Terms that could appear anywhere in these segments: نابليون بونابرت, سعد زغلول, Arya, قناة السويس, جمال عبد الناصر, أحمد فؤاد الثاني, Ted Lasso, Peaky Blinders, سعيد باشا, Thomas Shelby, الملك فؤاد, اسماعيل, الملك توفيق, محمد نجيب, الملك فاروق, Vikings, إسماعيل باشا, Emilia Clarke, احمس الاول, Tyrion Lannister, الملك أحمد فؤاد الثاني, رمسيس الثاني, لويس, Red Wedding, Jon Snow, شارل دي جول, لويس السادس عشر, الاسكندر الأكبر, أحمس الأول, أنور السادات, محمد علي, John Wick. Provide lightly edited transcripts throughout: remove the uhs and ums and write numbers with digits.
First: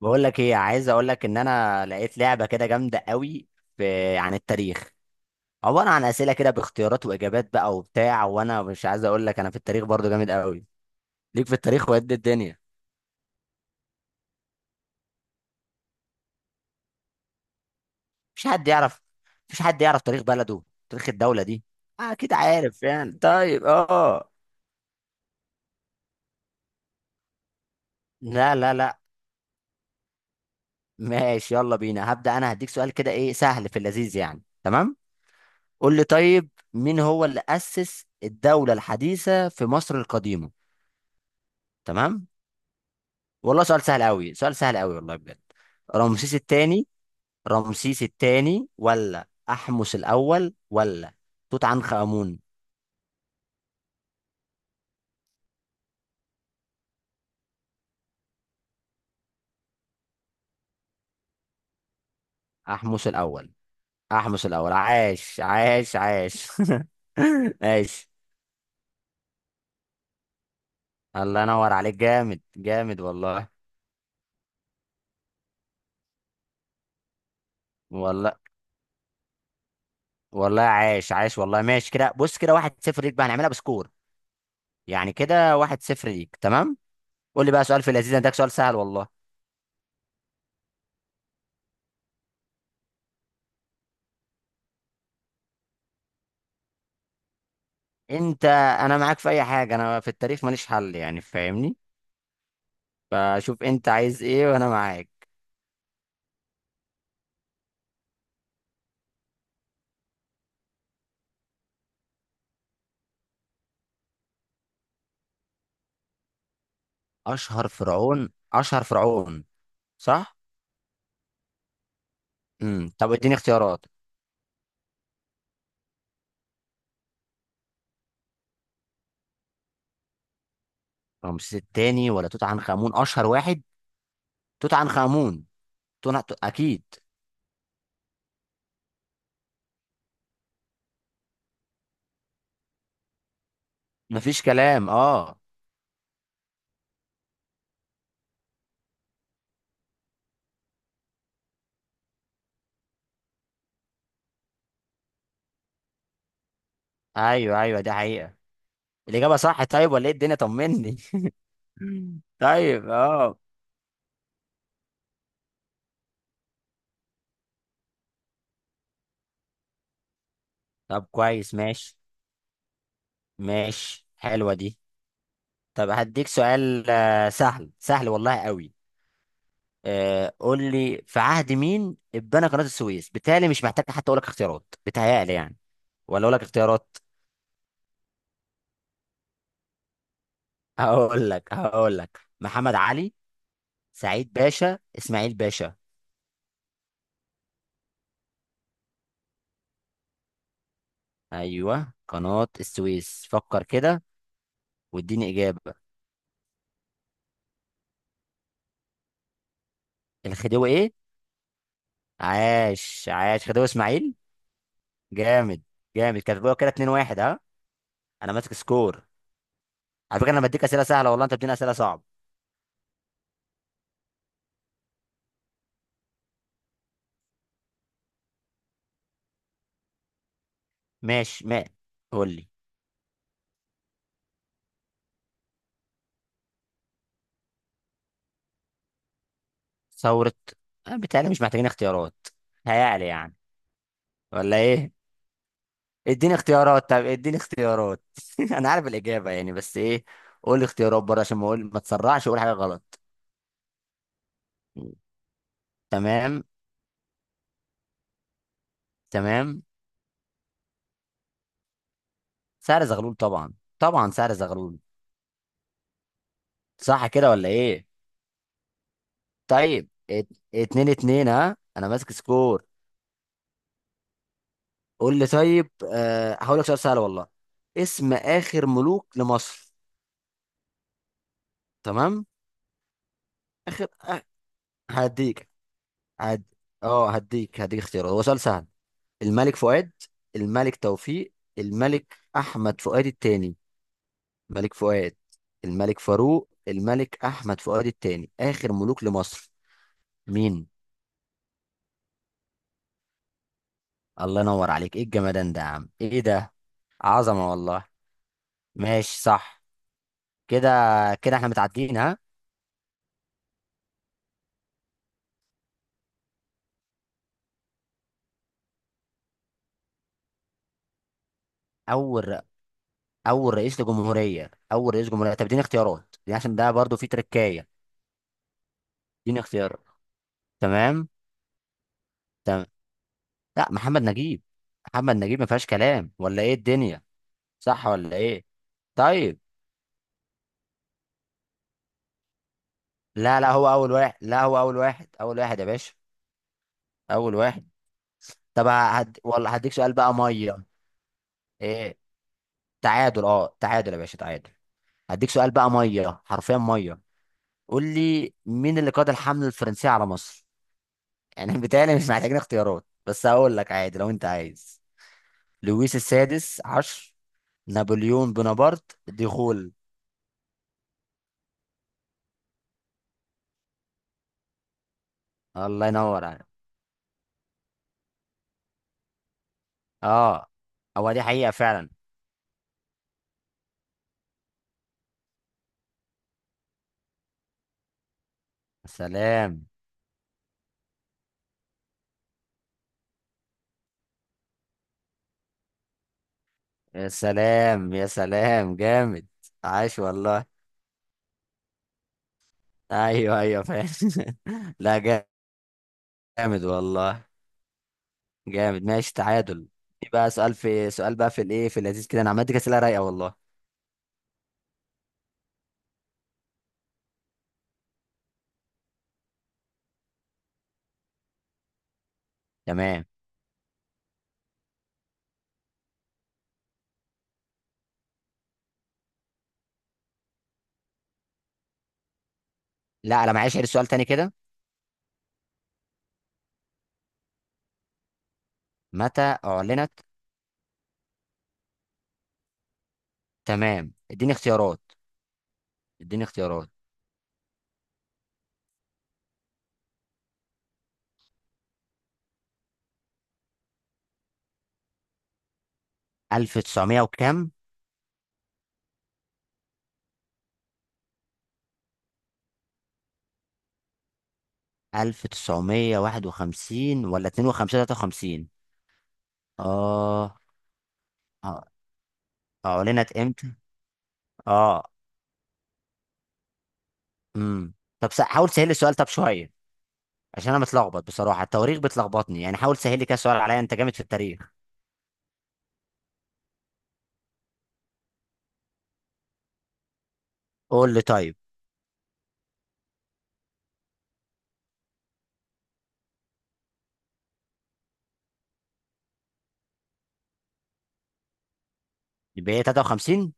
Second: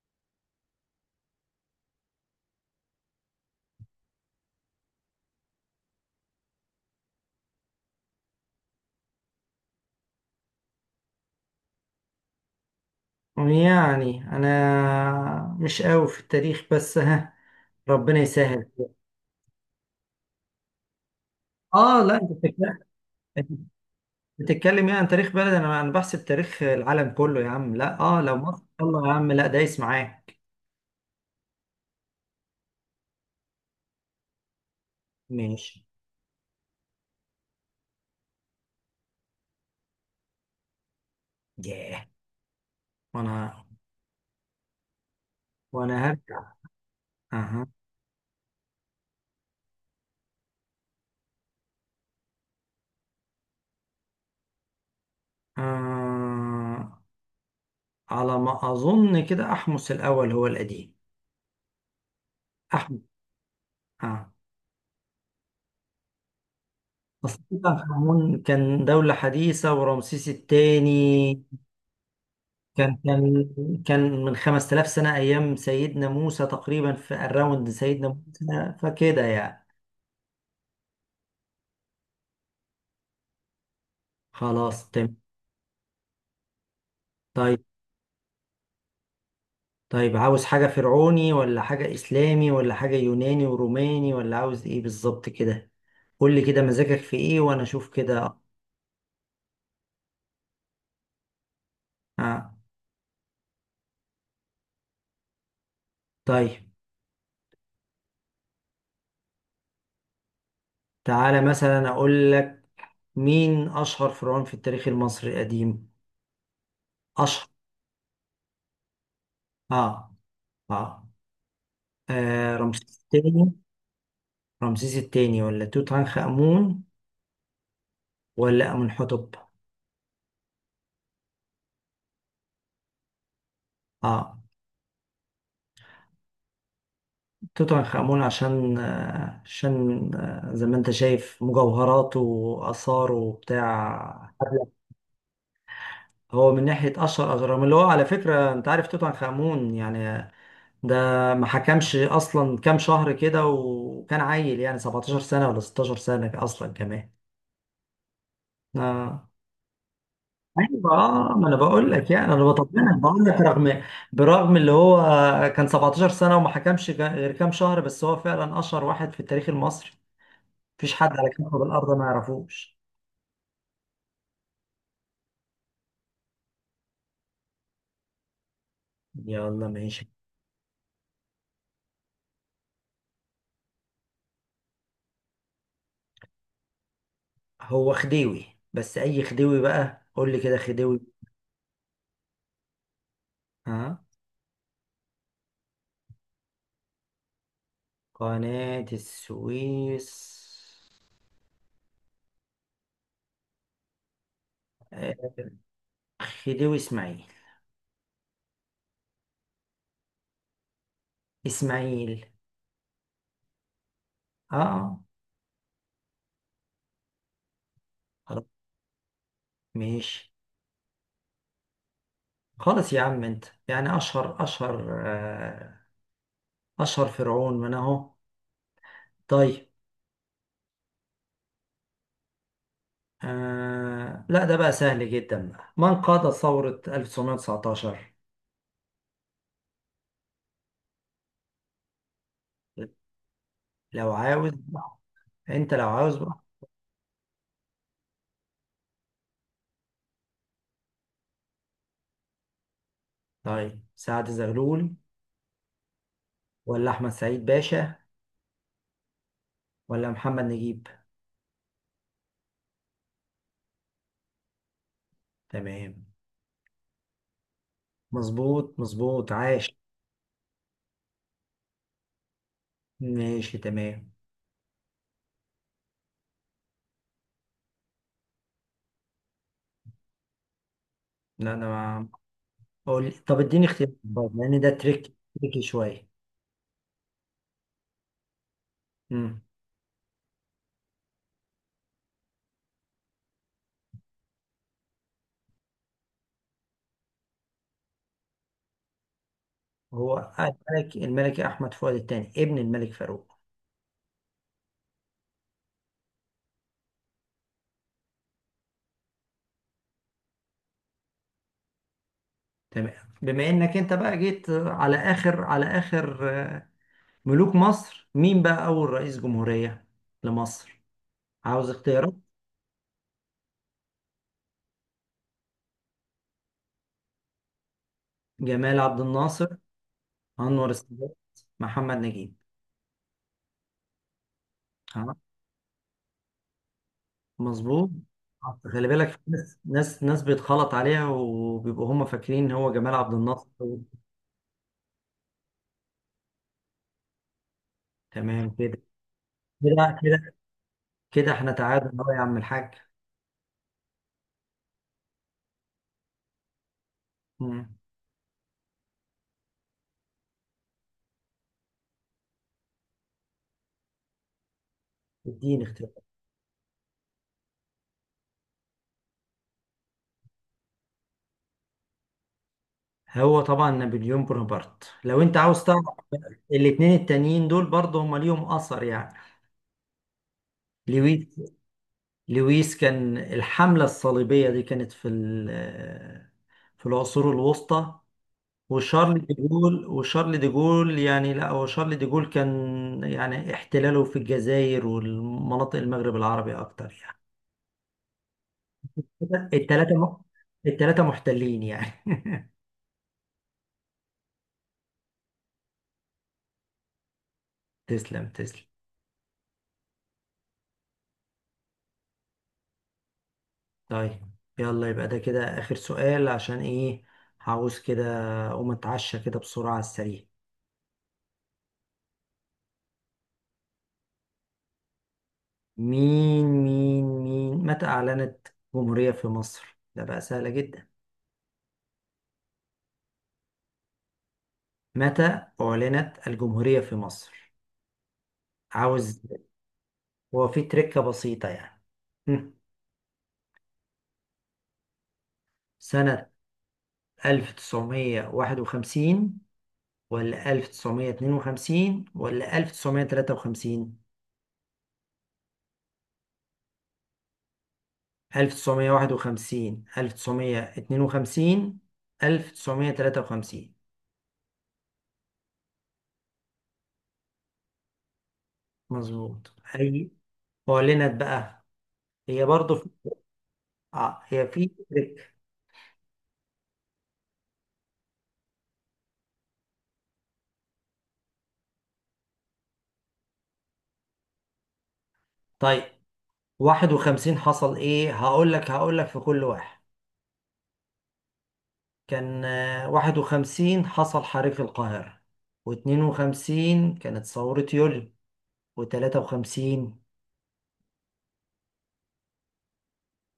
بقول لك ايه؟ عايز اقول لك ان انا لقيت لعبه كده جامده قوي في عن التاريخ. عباره عن اسئله كده باختيارات واجابات بقى وبتاع، وانا مش عايز اقول لك انا في التاريخ برضو جامد قوي. ليك في التاريخ وقد الدنيا. يعني انا مش قوي في التاريخ، بس ها ربنا مش حد يسهل. يعرف مش حد يعرف تاريخ بلده، تاريخ الدوله دي. اه آه، لا، انت اكيد بتتكلم عارف يعني، طيب، اه. بتتكلم يعني عن تاريخ بلد. انا بحسب تاريخ العالم كله يا عم، لا لو لا مصر لا لا. يلا يا عم، لا دايس معاك. ماشي، يلا بينا. هبدا انا هديك سؤال كده ايه سهل في اللذيذ يعني. تمام. ماشي. قول لي طيب، مين هو اللي اسس الدوله الحديثه في مصر القديمه؟ ياه. تمام. وانا والله سؤال سهل قوي، سؤال سهل قوي والله بجد. وانا رمسيس هرجع. الثاني؟ اها، رمسيس الثاني ولا أحمس الأول ولا توت عنخ آمون؟ آه على ما اظن كده احمس الاول هو القديم، احمس، أحمس الأول. اه. أحمس الأول عاش عاش عاش. اصل توت عنخ عاش. آمون كان دولة حديثة، ورمسيس الثاني الله ينور عليك، جامد كان جامد كان والله. كان من 5000 سنة، أيام سيدنا موسى تقريبا، في الراوند سيدنا والله. موسى، فكده يعني. والله عاش عاش والله. ماشي كده، بص كده، واحد صفر ليك بقى، هنعملها بسكور. خلاص يعني تمام. كده واحد صفر ليك. تمام. قول لي بقى طيب، سؤال في اللذيذ، ده سؤال سهل والله. طيب، عاوز حاجة فرعوني ولا حاجة إسلامي ولا حاجة يوناني وروماني، ولا عاوز إيه بالظبط كده؟ قول لي كده مزاجك في إيه وأنا أشوف كده. انت انا معاك في اي حاجه، انا في التاريخ ماليش حل يعني، فاهمني؟ آه. فشوف انت عايز ايه وانا معاك. طيب، تعالى مثلا أقول لك، مين أشهر فرعون في التاريخ المصري القديم؟ أشهر. اشهر فرعون اشهر فرعون. آه صح. آه, رمسيس طب اديني الثاني. اختيارات. رمسيس الثاني ولا توت عنخ آمون ولا أمنحتب؟ رمسيس التاني ولا توت عنخ امون اشهر واحد؟ اه توت عنخ امون. اكيد. توت عنخ آمون، عشان زي ما انت شايف مجوهراته وآثاره وبتاع. مفيش كلام، اه. هو من ناحية أشهر أهرام، اللي هو على فكرة أنت عارف توت عنخ آمون يعني، ده ما حكمش أصلا كام شهر كده، وكان عيل يعني 17 سنة ولا 16 سنة أصلا كمان. ايوه ايوه، دي حقيقة. آه. الاجابة صح طيب ولا ايه الدنيا؟ ايوه، طمني. ما انا بقول لك يعني، انا طيب، بطمنك بقول اه. لك، برغم اللي هو كان 17 سنه وما حكمش غير كام شهر، بس هو فعلا اشهر واحد في التاريخ المصري. مفيش طب حد على كويس، كوكب الارض ماشي. ما يعرفوش. ماشي حلوة دي. طب هديك سؤال سهل، سهل والله قوي. يلا ماشي. قول لي، في عهد مين اتبنى قناة السويس؟ بالتالي مش محتاج حتى اقول لك اختيارات، بتهيألي يعني. ولا اقول لك اختيارات؟ هو خديوي، بس اي خديوي بقى؟ قول لي كده خديوي. هقول لك محمد علي، ها سعيد باشا، اسماعيل باشا. قناة السويس. ايوه، قناة السويس، فكر كده، واديني آه، اجابة. خديوي اسماعيل. الخديوي ايه؟ اسماعيل. عاش عاش خديوي اسماعيل. اه آه، جامد، جامد، كاتبوها كده 2-1، ها. انا خلاص، ماسك سكور. على فكرة ماشي. انا بديك اسئلة سهلة والله، انت بتديني اسئلة صعبة. خلاص يا عم انت يعني، اشهر اشهر أشهر فرعون من أهو. طيب. ماشي ما قول لي. لا ده بقى سهل جدا بقى، من قاد ثورة 1919؟ ثورة بالتالي مش محتاجين اختيارات. هيعلى يعني، لو عاوز ولا ايه؟ بقى. أنت لو عاوز اديني بقى. اختيارات، طب اديني اختيارات. انا عارف الاجابه يعني بس ايه. قول لي اختيارات بره عشان ما اقول ما تسرعش اقول حاجه غلط. طيب، سعد زغلول تمام. ولا أحمد سعيد باشا تمام. ولا محمد نجيب؟ سعر زغلول طبعا، طبعا سعر زغلول. تمام. صح كده ولا ايه؟ مظبوط، مظبوط، عاش. طيب، اتنين اتنين ها، انا ماسك سكور. ماشي تمام. قول لي طيب، هقول لك سؤال سهل والله. اسم اخر ملوك لمصر. لا أنا ما تمام. أقول، طب اديني اخر اختيار أ- برضه، لأن ده تريك هديك تريكي شويه. هد... اه هديك هديك اختيارات، هو سؤال سهل. مم. الملك فؤاد، الملك توفيق، الملك احمد فؤاد الثاني. ملك فؤاد، الملك فاروق، الملك احمد فؤاد الثاني اخر ملوك لمصر. هو مين؟ الملك أحمد فؤاد الثاني، ابن الملك فاروق. الله ينور عليك، ايه الجمدان ده يا عم؟ ايه ده؟ عظمه والله. ماشي، صح كده. كده احنا متعادلين، ها. تمام. بما انك انت بقى جيت على اخر ملوك مصر، مين بقى اول رئيس جمهورية لمصر؟ عاوز اختيارات؟ اول اول رئيس لجمهوريه، اول رئيس جمهوريه. طب اديني اختيارات دي، عشان ده برضو في تركايه. جمال عبد اديني الناصر، اختيارات. انور تمام. السادات، محمد نجيب. تمام. لا، محمد نجيب. محمد ها نجيب، ما فيهاش كلام ولا ايه الدنيا؟ صح مظبوط. ولا ايه؟ خلي بالك، في طيب. ناس بيتخلط عليها وبيبقوا هم فاكرين ان هو جمال عبد لا الناصر. لا، هو اول واحد. لا، هو اول واحد، اول واحد يا باشا، اول واحد. تمام طب والله هديك سؤال كده بقى كده ميه. كده احنا إيه؟ تعادل اهو يا عم الحاج. تعادل، اه تعادل يا باشا، تعادل. هديك سؤال بقى ميه، حرفيا ميه. مم. قول لي، مين اللي قاد الحمله الفرنسيه على مصر؟ يعني بيتهيألي مش محتاجين اختيارات، بس هقول لك عادي لو انت عايز. اديني اختيار. لويس السادس عشر، نابليون بونابرت، ديغول. هو طبعا نابليون بونابرت لو انت عاوز تعرف. الله ينور عليك، الاتنين التانيين دول برضه هما ليهم اثر يعني. اه. هو دي لويس حقيقه فعلا. لويس كان الحملة الصليبية دي كانت في في العصور الوسطى. وشارل دي سلام. جول وشارل دي جول يعني، لا هو شارل دي جول كان يعني احتلاله في الجزائر والمناطق المغرب العربي اكتر يا يعني. سلام، يا سلام، جامد. التلاتة عاش م- والله. التلاتة محتلين يعني. ايوه ايوه، فاهم. لا. جامد والله، تسلم، تسلم. جامد. ماشي، تعادل. يبقى سؤال في سؤال بقى في الايه، في اللذيذ كده. انا عملت كده اسئله رايقه والله. طيب، يلا يبقى ده كده آخر سؤال، عشان ايه هعوز كده أقوم أتعشى كده بسرعة على السريع. تمام. مين مين مين متى أعلنت الجمهورية في مصر؟ ده بقى سهلة جدا. لا، انا معيش غير سؤال تاني كده. متى أعلنت الجمهورية في مصر؟ عاوز؟ متى اعلنت؟ هو في تركة بسيطة يعني. هم. تمام، اديني اختيارات. اديني سنة اختيارات 1951 ولا 1952 ولا 1953؟ 1900 وكام؟ 1951، 1952، 1953. 1951 ولا 52 53؟ مظبوط. هي اه أعلنت بقى، آه. هي برضه في... اعلنت امتى؟ هي في. اه امم طب، حاول تسهل لي السؤال طب شويه، عشان انا متلخبط بصراحه، التواريخ بتلخبطني يعني، حاول تسهل لي كده سؤال عليا، انت جامد في التاريخ. طيب، 51 حصل إيه هقول لك، هقول لك في كل واحد. قول لي طيب. كان 51 حصل حريق القاهرة، و52 كانت ثورة يوليو، و53. يبقى هي 53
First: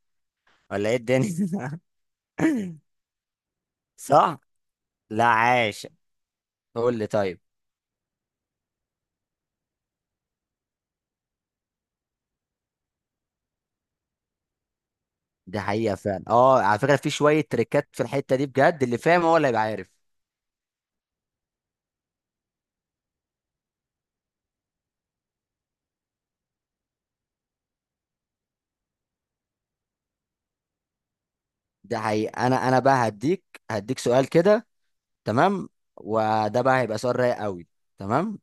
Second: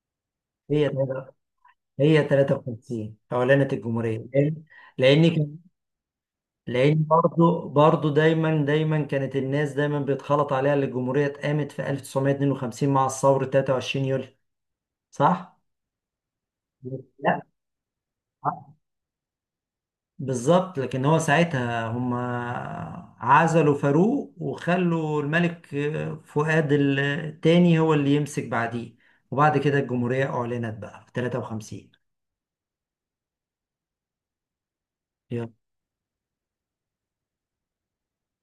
هي ولا ايه الدنيا؟ هي 53 أعلنت الجمهورية. صح. لأن لأن لا، عاش. قول لان لي طيب. برضو دايما كانت الناس دايما بيتخلط عليها، اللي الجمهوريه اتقامت في 1952 مع الثوره 23 يوليو. صح؟ دي حقيقة فعلا، اه، على فكرة في لا شوية تريكات في الحتة دي صح. بجد، اللي فاهم هو اللي هيبقى عارف. بالظبط، لكن هو ساعتها هم عزلوا فاروق وخلوا الملك فؤاد الثاني هو اللي يمسك بعديه، وبعد كده الجمهوريه اعلنت بقى في 53. ده حقيقة. انا بقى هديك سؤال كده. يلا، تمام. وده بقى هيبقى سؤال رايق قوي. تمام.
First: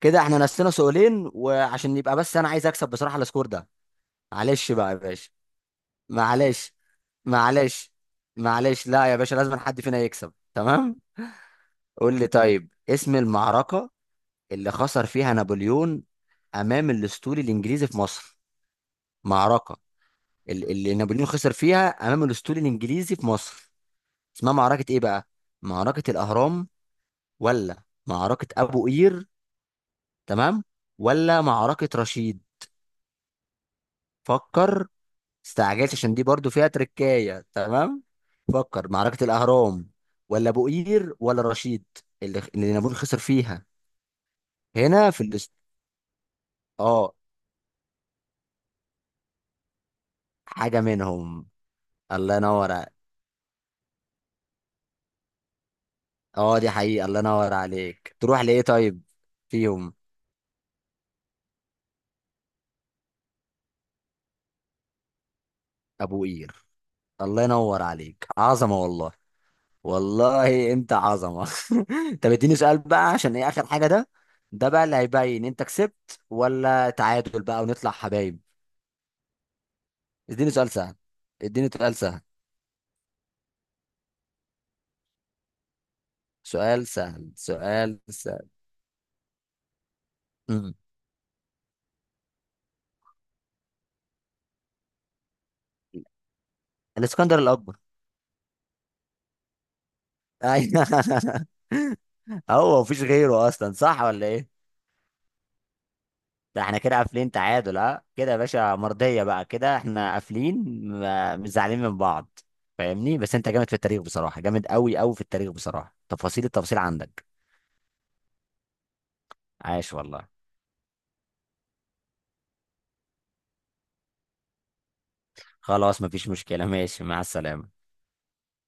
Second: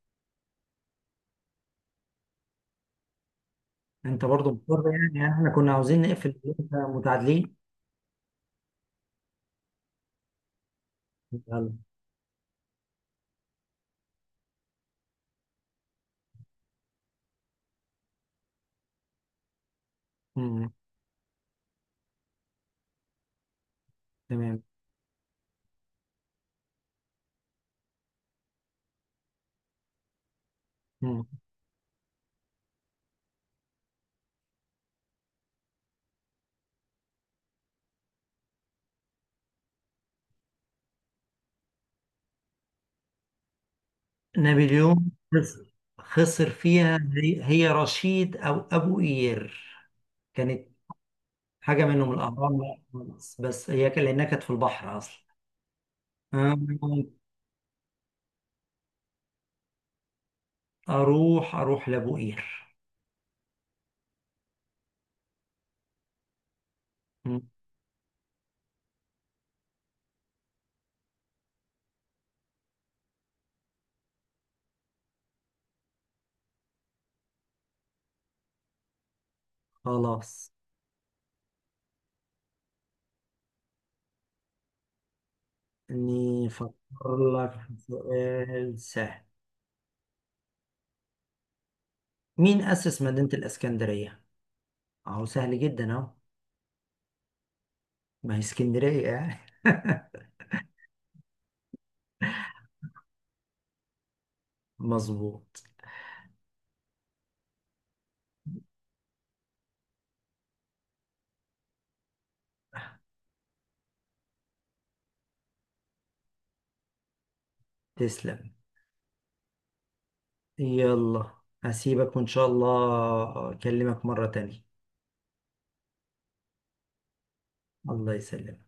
كده احنا نسينا سؤالين، وعشان يبقى بس انا عايز اكسب بصراحة السكور ده. انت برضو معلش مضطر بقى يا باشا، يعني، احنا كنا عاوزين نقفل، معلش، إحنا متعادلين. معلش، معلش. لا يا باشا، لازم حد فينا يكسب. تمام. يلا. قول لي طيب، اسم المعركة اللي خسر فيها نابليون امام الاسطول الانجليزي في مصر. معركه أمم، اللي نابليون خسر فيها امام الاسطول الانجليزي في مصر، اسمها تمام. معركه ايه بقى؟ معركه الاهرام ولا معركه ابو قير، تمام، أمم. ولا معركه رشيد؟ فكر. استعجلت عشان دي برضو فيها تركايه. تمام. فكر، معركه الاهرام ولا ابو قير ولا رشيد؟ اللي نابليون خسر فيها نابليون هنا في خسر. خسر فيها، اه. هي رشيد او ابو قير كانت. حاجه منهم. حاجه منهم. الله الاهرام ينور. لا خالص، بس هي كان لانها كانت في البحر اصلا. اه، أم، دي حقيقة، الله ينور عليك. تروح لإيه طيب فيهم؟ اروح لابو قير. أبو قير. أم، الله ينور عليك، عظمة والله. والله أنت عظمة. طب اديني سؤال بقى، عشان إيه آخر حاجة ده، ده بقى اللي هيبين أنت كسبت ولا تعادل بقى ونطلع حبايب. خلاص اديني سؤال سهل، اديني سؤال سهل، اني سؤال افكر سهل، لك في سؤال سهل. سؤال سهل. مم. مين اسس مدينه الاسكندريه؟ اهو سهل جدا اهو. الاسكندر الأكبر. ما هي اسكندريه يعني. أيوه. هو مفيش غيره أصلا، صح ولا إيه؟ مظبوط. ده احنا كده قافلين تعادل، اه، كده يا باشا مرضية بقى، كده احنا قافلين، مش زعلانين من بعض، فاهمني؟ بس انت جامد في التاريخ بصراحة، جامد قوي قوي في التاريخ بصراحة، تفاصيل، التفاصيل عندك. تسلم. عاش والله. يلا، هسيبك وان شاء الله اكلمك مره تانية. خلاص، مفيش مشكلة، ماشي، مع السلامة. الله يسلمك.